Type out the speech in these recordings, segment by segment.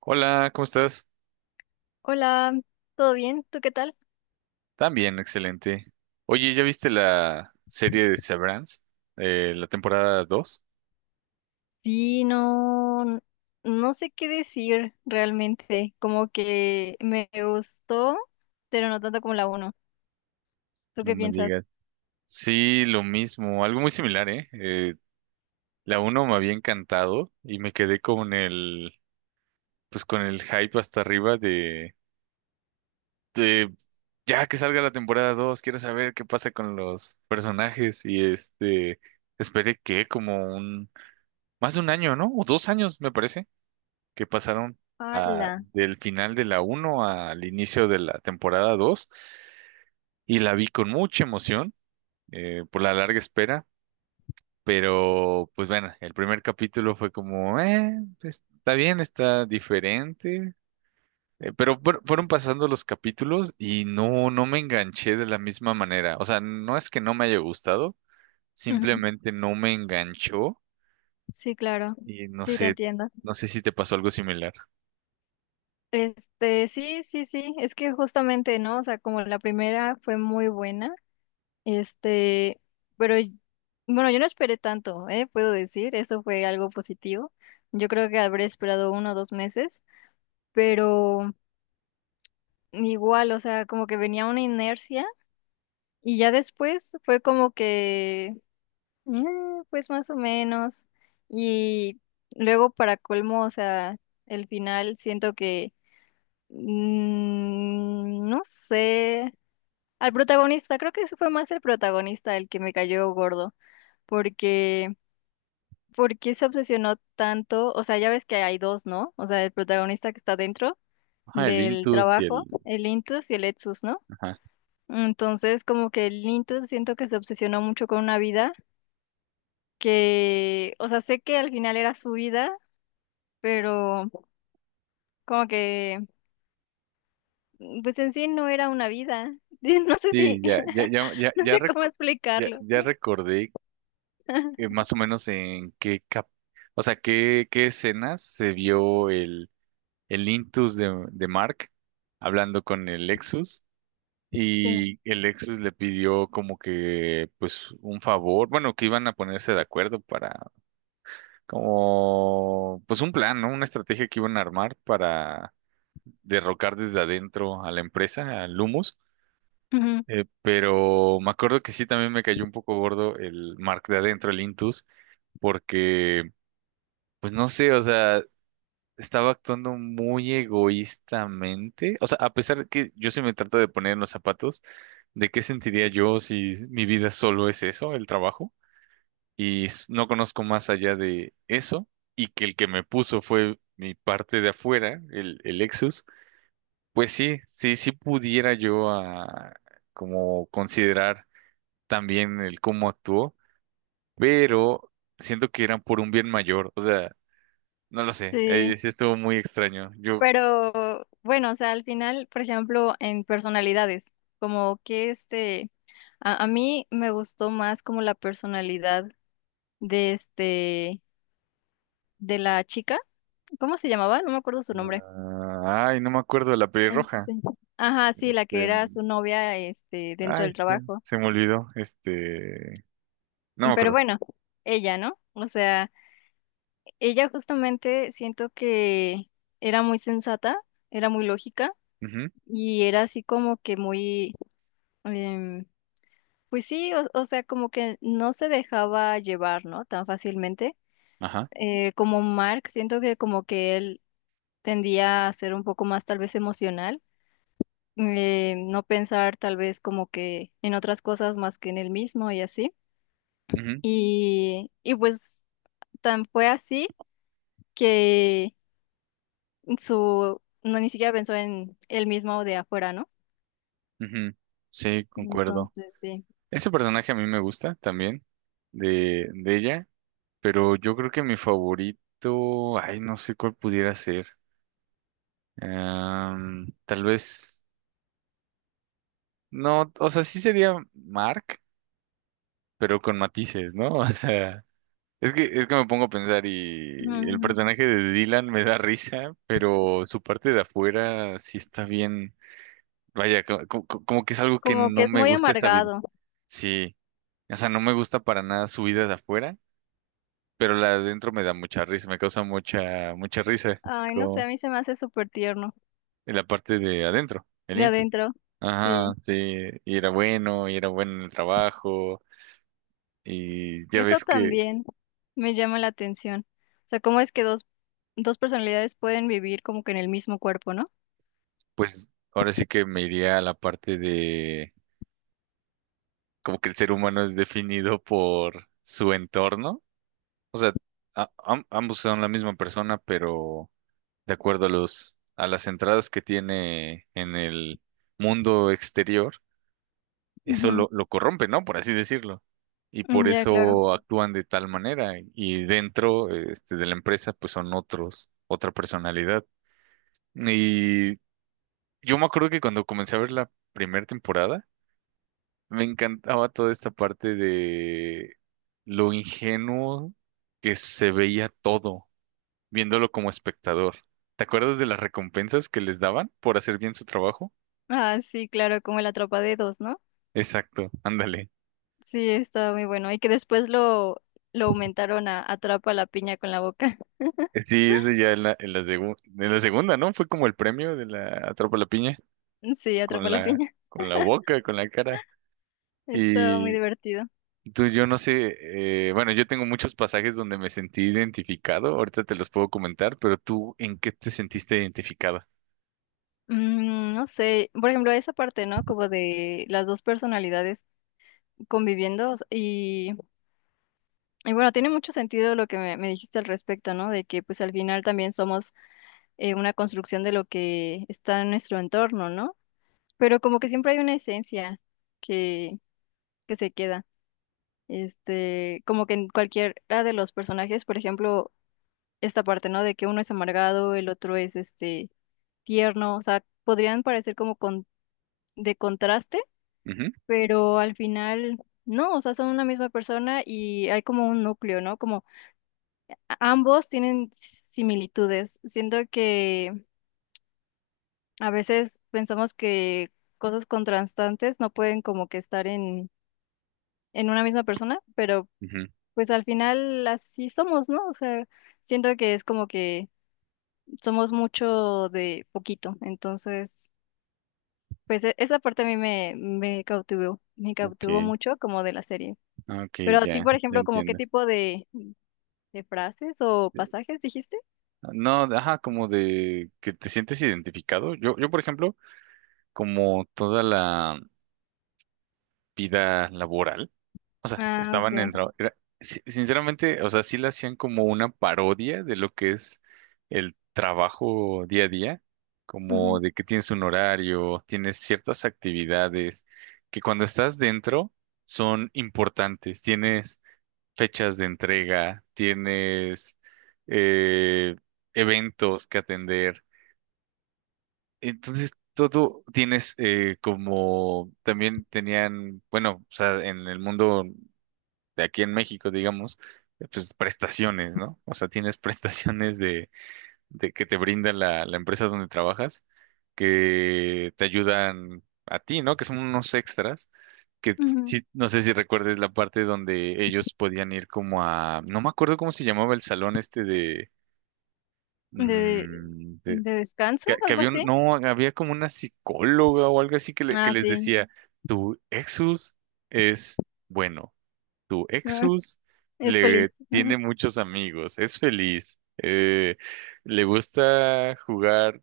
Hola, ¿cómo estás? Hola, ¿todo bien? ¿Tú qué tal? También, excelente. Oye, ¿ya viste la serie de Severance? ¿La temporada 2? Sí, no, no sé qué decir realmente. Como que me gustó, pero no tanto como la uno. ¿Tú No qué me piensas? digas. Sí, lo mismo, algo muy similar, ¿eh? La uno me había encantado y me quedé con pues con el hype hasta arriba de ya que salga la temporada 2. Quiero saber qué pasa con los personajes y este, esperé que como más de un año, ¿no? O 2 años, me parece que pasaron Hola. del final de la uno al inicio de la temporada 2 y la vi con mucha emoción, por la larga espera. Pero pues bueno, el primer capítulo fue como, pues, está bien, está diferente. Pero fueron pasando los capítulos y no, no me enganché de la misma manera. O sea, no es que no me haya gustado, simplemente no me enganchó. Sí, claro. Y no Sí, te sé, entiendo. no sé si te pasó algo similar. Sí, sí, sí. Es que justamente, ¿no? O sea, como la primera fue muy buena. Este, pero y- bueno, yo no esperé tanto, ¿eh? Puedo decir, eso fue algo positivo. Yo creo que habré esperado uno o dos meses, pero. Igual, o sea, como que venía una inercia y ya después fue como que, "Mm, pues más o menos. Y luego para colmo, o sea, el final siento que, no sé, al protagonista, creo que ese fue más el protagonista el que me cayó gordo, porque, porque se obsesionó tanto, o sea, ya ves que hay dos, ¿no? O sea, el protagonista que está dentro Ajá, el del Intus y trabajo, el. el Intus y el Etsus, ¿no? Ajá. Entonces, como que el Intus siento que se obsesionó mucho con una vida que, o sea, sé que al final era su vida, pero como que, pues en sí no era una vida. No sé Sí, si, ya, ya, ya, ya, no ya, sé cómo ya, explicarlo. ya recordé, más o menos en qué o sea, qué escenas se vio el Intus de Mark hablando con el Lexus Sí, y el Lexus le pidió como que, pues, un favor, bueno, que iban a ponerse de acuerdo para, como, pues, un plan, ¿no? Una estrategia que iban a armar para derrocar desde adentro a la empresa, al Lumus. ujú, Pero me acuerdo que sí también me cayó un poco gordo el Mark de adentro, el Intus. Porque, pues no sé, o sea, estaba actuando muy egoístamente. O sea, a pesar de que yo sí me trato de poner en los zapatos, ¿de qué sentiría yo si mi vida solo es eso, el trabajo? Y no conozco más allá de eso, y que el que me puso fue mi parte de afuera, el Lexus. Pues sí, sí, sí pudiera yo como considerar. También el cómo actuó, pero siento que eran por un bien mayor. O sea, no lo sé, sí. Sí estuvo muy extraño. Yo. Pero bueno, o sea, al final, por ejemplo, en personalidades, como que este, a mí me gustó más como la personalidad de este. De la chica, ¿cómo se llamaba? No me acuerdo su nombre. Ah, ay, no me acuerdo de la pelirroja. Este, ajá, sí, la que era de- su novia, este, dentro Ay, del se, trabajo. se me olvidó, este, no me Pero acuerdo. bueno, ella, ¿no? O sea, ella justamente siento que era muy sensata, era muy lógica Ujú, y era así como que muy, em, pues sí, o sea, como que no se dejaba llevar, ¿no? Tan fácilmente. ajá, Como Mark, siento que como que él tendía a ser un poco más tal vez emocional no pensar tal vez como que en otras cosas más que en el mismo y así. ujú, Y pues tan fue así que su, no ni siquiera pensó en el mismo de afuera, ¿no? ujú. Sí, concuerdo. Entonces, sí. Ese personaje a mí me gusta también, de ella, pero yo creo que mi favorito, ay, no sé cuál pudiera ser. Tal vez. No, o sea, sí sería Mark, pero con matices, ¿no? O sea, es que me pongo a pensar y el Ujú. personaje de Dylan me da risa, pero su parte de afuera sí está bien. Vaya, como, que es algo que Como que no es me muy gusta esta vida. amargado. Sí, o sea, no me gusta para nada su vida de afuera, pero la de adentro me da mucha risa, me causa mucha, mucha risa Ay, no sé, como a mí se me hace súper tierno en la parte de adentro, el de íntimo. adentro. Ajá, Sí, sí, y era bueno en el trabajo. Y ya eso ves que. también me llama la atención. O sea, cómo es que dos, dos personalidades pueden vivir como que en el mismo cuerpo, ¿no? Pues ahora sí que me iría a la parte de como que el ser humano es definido por su entorno. O sea, ambos son la misma persona, pero de acuerdo a las entradas que tiene en el mundo exterior, eso lo corrompe, ¿no? Por así decirlo. Y Ujú. por Ya, claro. eso actúan de tal manera. Y dentro, este, de la empresa, pues son otra personalidad. Y yo me acuerdo que cuando comencé a ver la primera temporada, me encantaba toda esta parte de lo ingenuo que se veía todo, viéndolo como espectador. ¿Te acuerdas de las recompensas que les daban por hacer bien su trabajo? Ah, sí, claro, como el Atrapa Dedos, ¿no? Exacto, ándale. Sí, estaba muy bueno. Y que después lo aumentaron a Atrapa la piña con la boca. Sí, ese ya en la segunda, ¿no? Fue como el premio de la Atrapa la Piña, Sí, Atrapa con la la, piña. con la boca, con la cara. Estaba muy Y divertido. tú, yo no sé, bueno, yo tengo muchos pasajes donde me sentí identificado, ahorita te los puedo comentar. Pero tú, ¿en qué te sentiste identificado? Mm, no sé, por ejemplo, esa parte, ¿no? Como de las dos personalidades conviviendo, o sea, y bueno, tiene mucho sentido lo que me dijiste al respecto, ¿no? De que pues al final también somos una construcción de lo que está en nuestro entorno, ¿no? Pero como que siempre hay una esencia que, que se queda. Este, como que en cualquiera de los personajes, por ejemplo, esta parte, ¿no? De que uno es amargado, el otro es este tierno, o sea, podrían parecer como con, de contraste, pero al final no, o sea, son una misma persona y hay como un núcleo, ¿no? Como ambos tienen similitudes. Siento que a veces pensamos que cosas contrastantes no pueden como que estar en una misma persona, pero Ujú. pues al final así somos, ¿no? O sea, siento que es como que somos mucho de poquito, entonces, pues esa parte a mí me cautivó Ok, mucho como de la serie. ah, ok, Pero a ti, ya, por ya ejemplo, como qué entiendo. tipo de frases o pasajes dijiste? No, ajá, como de que te sientes identificado. Yo, por ejemplo, como toda la vida laboral, o sea, Ah, estaban en ok. tra- era- si- sinceramente, o sea, sí le hacían como una parodia de lo que es el trabajo día a día, como Ujú, de que tienes un horario, tienes ciertas actividades que cuando estás dentro son importantes, tienes fechas de entrega, tienes eh, eventos que atender. Entonces, todo tienes como también tenían, bueno, o sea, en el mundo de aquí en México, digamos, pues prestaciones, ¿no? O sea, tienes prestaciones de que te brinda la empresa donde trabajas, que te ayudan a ti, ¿no? Que son unos extras que ujú. sí, no sé si recuerdes la parte donde ellos podían ir como no me acuerdo cómo se llamaba el salón este De, mm, de- de descanso, que algo había así. no, había como una psicóloga o algo así que, que Ah, les sí. decía, tu Exus es bueno, tu Exus Es le feliz. tiene muchos amigos, es feliz, le gusta jugar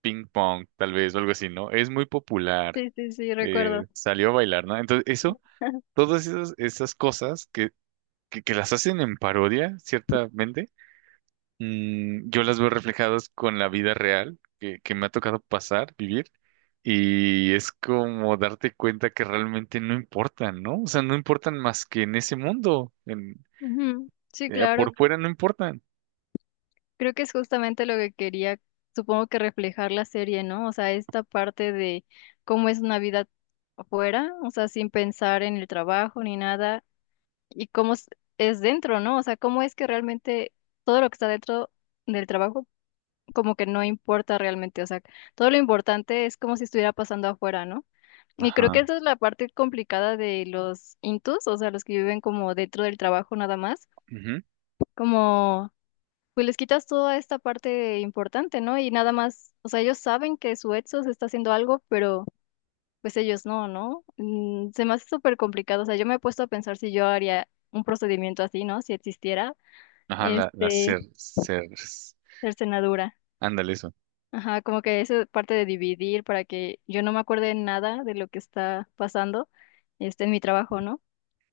ping pong, tal vez, o algo así, ¿no? Es muy popular, Sí, sí, sí, recuerdo. salió a bailar, ¿no? Entonces, eso, todas esas cosas que las hacen en parodia, ciertamente, yo las veo reflejadas con la vida real que me ha tocado pasar, vivir, y es como darte cuenta que realmente no importan, ¿no? O sea, no importan más que en ese mundo, Ujú. Sí, claro. por fuera no importan. Creo que es justamente lo que quería, supongo que reflejar la serie, ¿no? O sea, esta parte de cómo es una vida afuera, o sea, sin pensar en el trabajo ni nada, y cómo es dentro, ¿no? O sea, cómo es que realmente todo lo que está dentro del trabajo como que no importa realmente, o sea, todo lo importante es como si estuviera pasando afuera, ¿no? Y creo que Ajá, esa es la parte complicada de los intus, o sea, los que viven como dentro del trabajo nada más, ujú, como pues les quitas toda esta parte importante, ¿no? Y nada más, o sea, ellos saben que su Edsos está haciendo algo, pero pues ellos no, ¿no? Mm, se me hace súper complicado, o sea, yo me he puesto a pensar si yo haría un procedimiento así, ¿no? Si existiera, ajá, este, cercenadura. ándale eso, Ajá, como que esa parte de dividir para que yo no me acuerde nada de lo que está pasando, este, en mi trabajo, ¿no?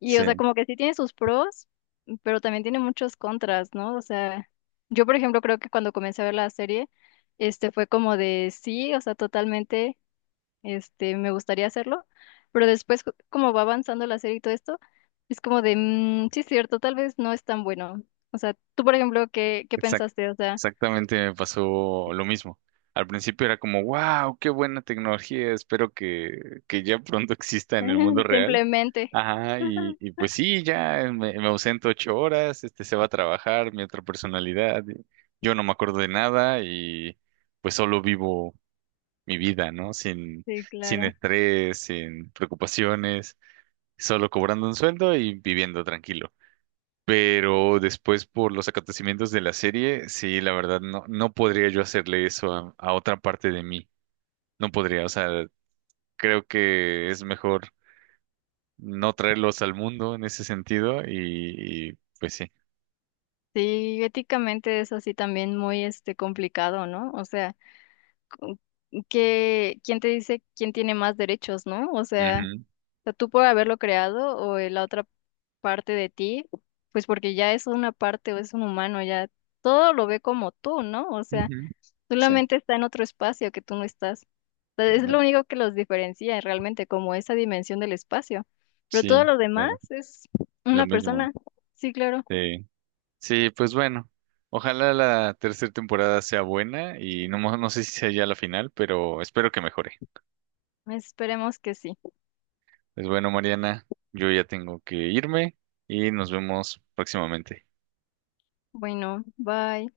Y, o sea, sí. como que sí tiene sus pros, pero también tiene muchos contras, ¿no? O sea, yo, por ejemplo, creo que cuando comencé a ver la serie, este fue como de sí, o sea, totalmente, este, me gustaría hacerlo, pero después, como va avanzando la serie y todo esto, es como de, mm, sí, es cierto, tal vez no es tan bueno. O sea, tú, por ejemplo, ¿qué, qué Exact- pensaste? O sea, Exactamente me pasó lo mismo. Al principio era como, wow, qué buena tecnología, espero que ya pronto exista en el mundo real. simplemente. Ajá, y, Ajá, y pues sí, ya me ausento 8 horas, este se va a trabajar, mi otra personalidad, y yo no me acuerdo de nada y pues solo vivo mi vida, ¿no? Sin, sí, sin claro. estrés, sin preocupaciones, solo cobrando un sueldo y viviendo tranquilo. Pero después por los acontecimientos de la serie, sí, la verdad, no, no podría yo hacerle eso a otra parte de mí. No podría, o sea, creo que es mejor no traerlos al mundo en ese sentido pues sí. Sí, éticamente es así también muy este complicado, ¿no? O sea, que quién te dice quién tiene más derechos, ¿no? Ujú, O sea, tú por haberlo creado o la otra parte de ti, pues porque ya es una parte o es un humano, ya todo lo ve como tú, ¿no? O sea, ujú. Sí, solamente está en otro espacio que tú no estás. O sea, es lo bueno, único que los diferencia realmente, como esa dimensión del espacio. Pero todo sí, lo demás claro, es lo una mismo. persona. Sí, claro. Sí, sí, pues bueno, ojalá la tercera temporada sea buena y no, no sé si sea ya la final, pero espero que mejore. Esperemos que sí. Pues bueno, Mariana, yo ya tengo que irme y nos vemos próximamente. Bueno, bye.